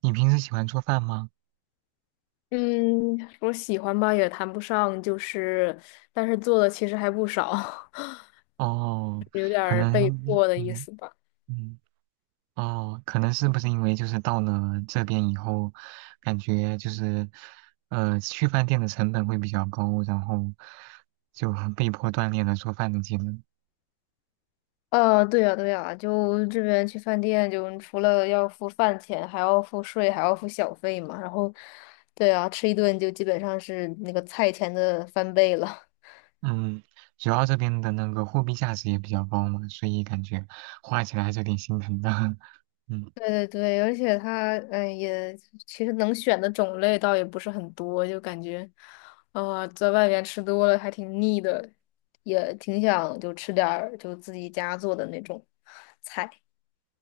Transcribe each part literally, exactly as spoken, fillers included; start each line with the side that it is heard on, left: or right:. right: 你平时喜欢做饭吗？
left: 嗯，我喜欢吧，也谈不上，就是，但是做的其实还不少，
right: 哦，
left: 有点
right: 可
left: 儿被
right: 能你，
left: 迫的意
right: 嗯
left: 思吧。
right: 嗯，哦，可能是不是因为就是到了这边以后，感觉就是，呃，去饭店的成本会比较高，然后就很被迫锻炼了做饭的技能。
left: 呃，对呀，对呀，就这边去饭店，就除了要付饭钱，还要付税，还要付小费嘛。然后，对啊，吃一顿就基本上是那个菜钱的翻倍了。
right: 嗯，主要这边的那个货币价值也比较高嘛，所以感觉花起来还是有点心疼的。嗯。
left: 对对对，而且它嗯也其实能选的种类倒也不是很多，就感觉，呃，在外面吃多了还挺腻的，也挺想就吃点儿就自己家做的那种菜。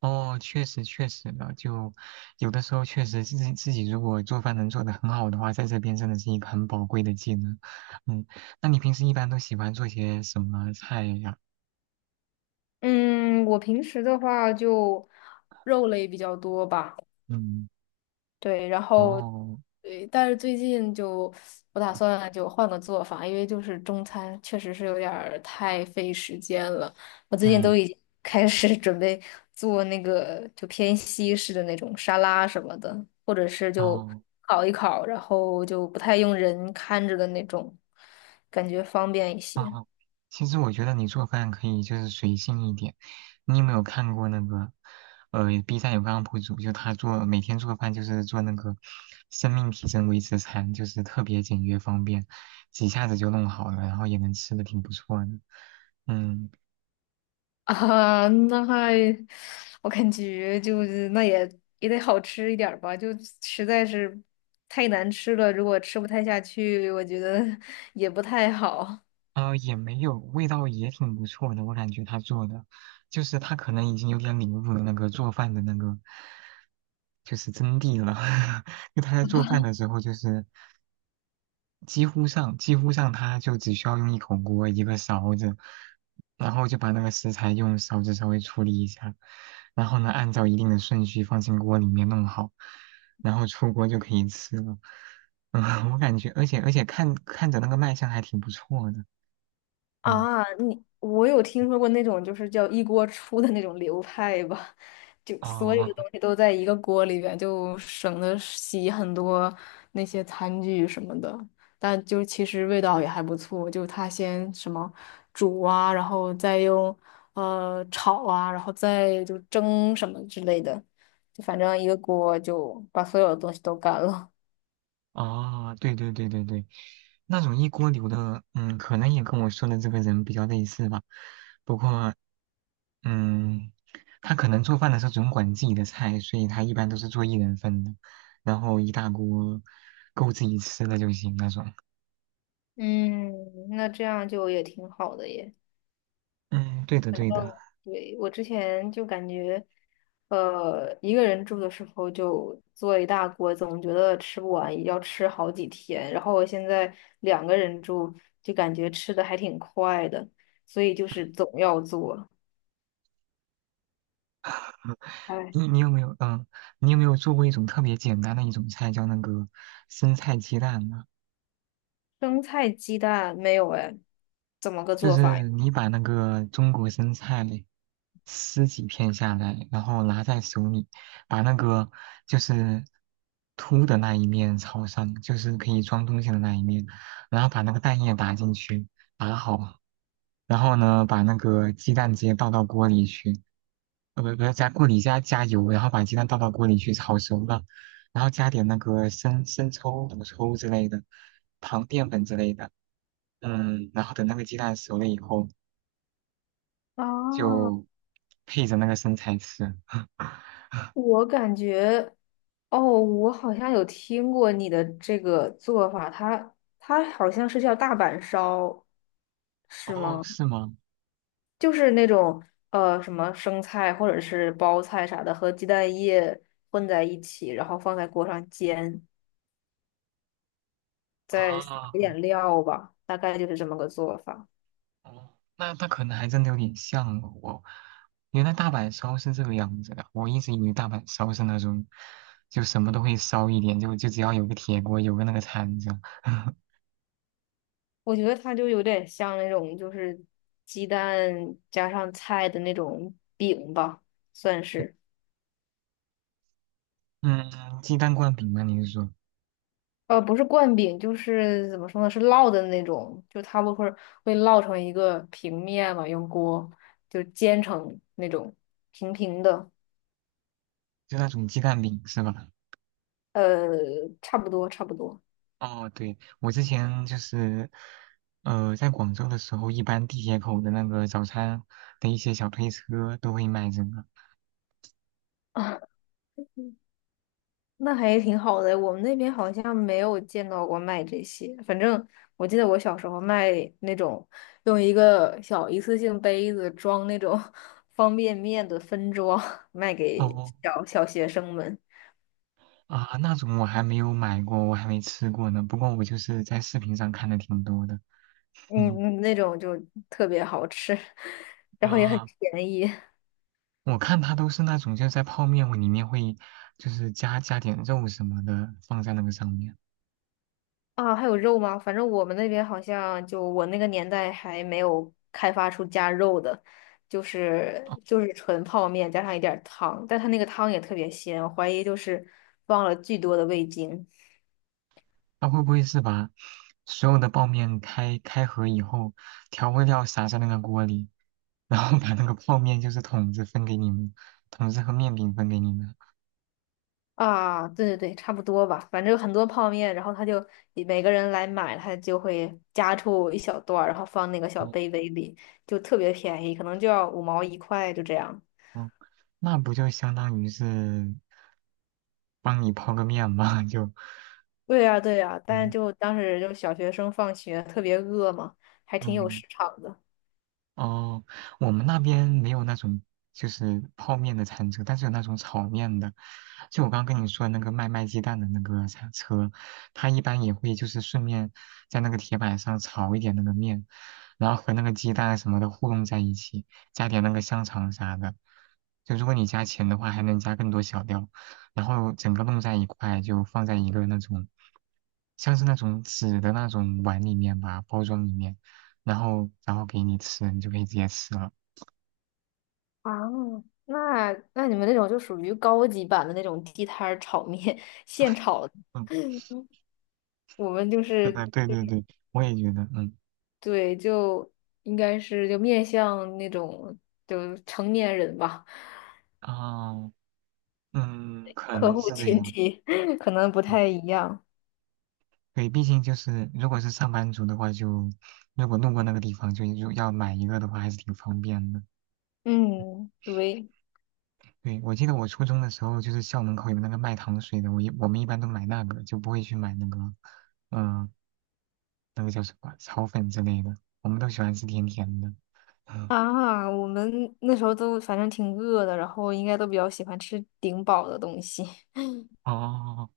right: 哦，确实确实的，就有的时候确实自己自己如果做饭能做的很好的话，在这边真的是一个很宝贵的技能。嗯，那你平时一般都喜欢做些什么菜呀？
left: 嗯，我平时的话就肉类比较多吧。
right: 嗯，
left: 对，然后
right: 哦，
left: 对，但是最近就我打算就换个做法，因为就是中餐确实是有点儿太费时间了。我最近都
right: 嗯，
left: 已经开始 准备做那个就偏西式的那种沙拉什么的，或者是就
right: 哦。
left: 烤一烤，然后就不太用人看着的那种，感觉方便一些。
right: 啊，其实我觉得你做饭可以就是随性一点。你有没有看过那个，呃，B 站有个 U P 主，就他做每天做饭就是做那个生命体征维持餐，就是特别简约方便，几下子就弄好了，然后也能吃的挺不错的。嗯，
left: 啊，那还，我感觉就是那也也得好吃一点儿吧，就实在是太难吃了，如果吃不太下去，我觉得 也不太好。
right: 呃，也没有，味道也挺不错的，我感觉他做的，就是他可能已经有点领悟了那个做饭的那个，就是真谛了。就他在做饭的时候，就是几乎上几乎上它就只需要用一口锅一个勺子，然后就把那个食材用勺子稍微处理一下，然后呢按照一定的顺序放进锅里面弄好，然后出锅就可以吃了。嗯，我感觉，而且而且看看着那个卖相还挺不错的。嗯，
left: 啊，你我有听说过那种就是叫一锅出的那种流派吧，就所有的东
right: 哦，
left: 西都在一个锅里边，就省得洗很多那些餐具什么的。但就其实味道也还不错，就他先什么煮啊，然后再用呃炒啊，然后再就蒸什么之类的，就反正一个锅就把所有的东西都干了。
right: 哦，对对对对对，那种一锅流的，嗯，可能也跟我说的这个人比较类似吧。不过，嗯，他可能做饭的时候总管自己的菜，所以他一般都是做一人份的，然后一大锅够自己吃的就行那种。
left: 嗯，那这样就也挺好的耶。
right: 嗯，对的对的。
left: 对，我之前就感觉，呃，一个人住的时候就做一大锅，总觉得吃不完，也要吃好几天。然后我现在两个人住，就感觉吃的还挺快的，所以就是总要做。哎，
right: 你你有没有嗯，你有没有做过一种特别简单的一种菜，叫那个生菜鸡蛋呢？
left: 生菜鸡蛋没有哎，怎么个
right: 就
left: 做法呀？
right: 是你把那个中国生菜。撕几片下来，然后拿在手里，把那个就是凸的那一面朝上，就是可以装东西的那一面，然后把那个蛋液打进去，打好，然后呢，把那个鸡蛋直接倒到锅里去，呃，不不要加锅里加加油，然后把鸡蛋倒到锅里去炒熟了，然后加点那个生生抽、老抽之类的，糖、淀粉之类的。嗯，然后等那个鸡蛋熟了以后，
left: 啊，
right: 就配着那个生菜吃。
left: 我感觉，哦，我好像有听过你的这个做法，它它好像是叫大阪烧，是
right: 哦，
left: 吗？
right: 是吗？
left: 就是那种呃什么生菜或者是包菜啥的，和鸡蛋液混在一起，然后放在锅上煎，再撒一
right: 啊，
left: 点料吧，大概就是这么个做法。
right: 哦，那那可能还真的有点像哦我。原来大阪烧是这个样子的，我一直以为大阪烧是那种，就什么都会烧一点，就就只要有个铁锅，有个那个铲子。
left: 我觉得它就有点像那种就是鸡蛋加上菜的那种饼吧，算是。
right: 嗯，鸡蛋灌饼吗？你是说
left: 呃，不是灌饼，就是怎么说呢，是烙的那种，就它不会会烙成一个平面嘛，用锅就煎成那种平平的。
right: 就那种鸡蛋饼是吧？
left: 呃，差不多，差不多。
right: 哦，对，我之前就是，呃，在广州的时候，一般地铁口的那个早餐的一些小推车都会卖这个。
left: 啊，那还挺好的。我们那边好像没有见到过卖这些。反正我记得我小时候卖那种用一个小一次性杯子装那种 方便面的分装，卖给
right: 哦
left: 小小学生们。
right: 啊，那种我还没有买过，我还没吃过呢。不过我就是在视频上看的挺多的。
left: 嗯，
right: 嗯
left: 嗯那种就特别好吃，然后也很
right: 啊，
left: 便宜。
right: 我看它都是那种就是在泡面里面会就是加加点肉什么的放在那个上面。
left: 啊，还有肉吗？反正我们那边好像就我那个年代还没有开发出加肉的，就
right: 哦，
left: 是就是纯泡面加上一点儿汤，但它那个汤也特别鲜，我怀疑就是放了巨多的味精
right: 它会不会是把所有的泡面开开盒以后，调味料撒在那个锅里，然后把那个泡面就是桶子分给你们，桶子和面饼分给你们？
left: 啊。对对对，差不多吧，反正很多泡面，然后他就每个人来买，他就会夹出一小段儿，然后放那个小
right: 哦
left: 杯杯里，就特别便宜，可能就要五毛一块，就这样。
right: 哦，那不就相当于是帮你泡个面吗？就。
left: 对呀，对呀，但
right: 嗯
left: 就当时就小学生放学特别饿嘛，还挺有
right: 嗯，
left: 市场的。
right: 哦，我们那边没有那种就是泡面的餐车，但是有那种炒面的。就我刚跟你说的那个卖卖鸡蛋的那个餐车，它一般也会就是顺便在那个铁板上炒一点那个面，然后和那个鸡蛋什么的糊弄在一起，加点那个香肠啥的。就如果你加钱的话，还能加更多小料，然后整个弄在一块，就放在一个那种像是那种纸的那种碗里面吧，包装里面。然后然后给你吃，你就可以直接吃了。
left: 啊，那那你们那种就属于高级版的那种地摊儿炒面，现炒的
right: 嗯，
left: 我们就 是
right: 对对对，我也觉得，嗯，
left: 对，就应该是就面向那种就成年人吧，
right: 哦，嗯，可
left: 客
right: 能
left: 户
right: 是这
left: 群
right: 样。
left: 体 可能不
right: 对
left: 太一样。
right: 对，毕竟就是如果是上班族的话就，如果路过那个地方就就要买一个的话，还是挺方便的。
left: 嗯，对
right: 对，我记得我初中的时候，就是校门口有那个卖糖水的，我一我们一般都买那个，就不会去买那个，嗯、那个叫什么炒粉之类的，我们都喜欢吃甜甜的。嗯，
left: 啊，我们那时候都反正挺饿的，然后应该都比较喜欢吃顶饱的东西。
right: 哦。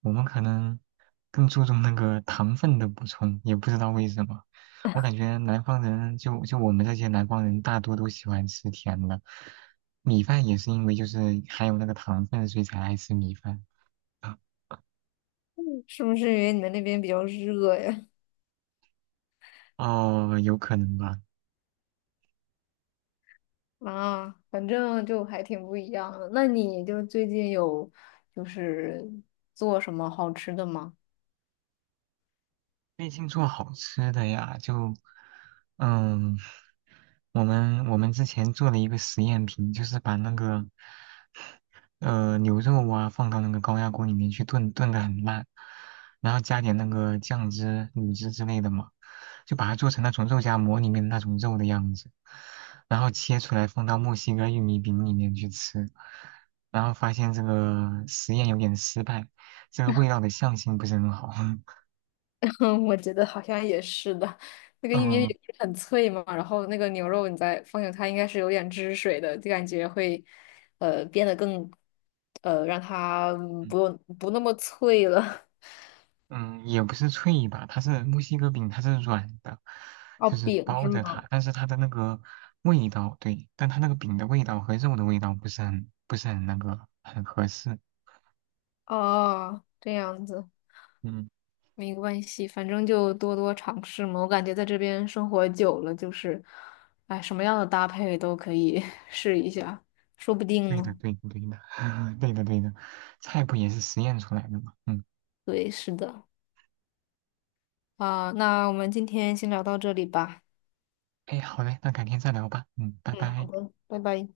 right: 我们可能更注重那个糖分的补充，也不知道为什么。我感觉南方人就就我们这些南方人，大多都喜欢吃甜的。米饭也是因为就是含有那个糖分，所以才爱吃米饭。
left: 是不是因为你们那边比较热呀？
right: 哦，有可能吧。
left: 啊，反正就还挺不一样的。那你就最近有就是做什么好吃的吗？
right: 最近做好吃的呀，就，嗯，我们我们之前做了一个实验品，就是把那个，呃，牛肉啊放到那个高压锅里面去炖，炖得很烂，然后加点那个酱汁、卤汁之类的嘛，就把它做成那种肉夹馍里面那种肉的样子，然后切出来放到墨西哥玉米饼里面去吃，然后发现这个实验有点失败，这个味道的相性不是很好，
left: 嗯我觉得好像也是的，那 个玉米
right: 嗯。
left: 饼不是很脆嘛，然后那个牛肉你再放进它应该是有点汁水的，就感觉会呃变得更呃让它嗯不用不那么脆了。
right: 嗯，也不是脆吧，它是墨西哥饼，它是软的，
left: 哦，
right: 就是
left: 饼
right: 包
left: 是
right: 着
left: 吗？
right: 它，但是它的那个味道，对，但它那个饼的味道和肉的味道不是很不是很那个很合适。
left: 哦，这样子。
right: 嗯，
left: 没关系，反正就多多尝试嘛。我感觉在这边生活久了，就是，哎，什么样的搭配都可以 试一下，说不定
right: 对的，
left: 呢。
right: 对的，对的，对的，对的，菜谱也是实验出来的嘛。嗯，
left: 对，是的。啊，那我们今天先聊到这里吧。
right: 哎，好嘞，那改天再聊吧。嗯，拜
left: 嗯，好
right: 拜。
left: 的，拜拜。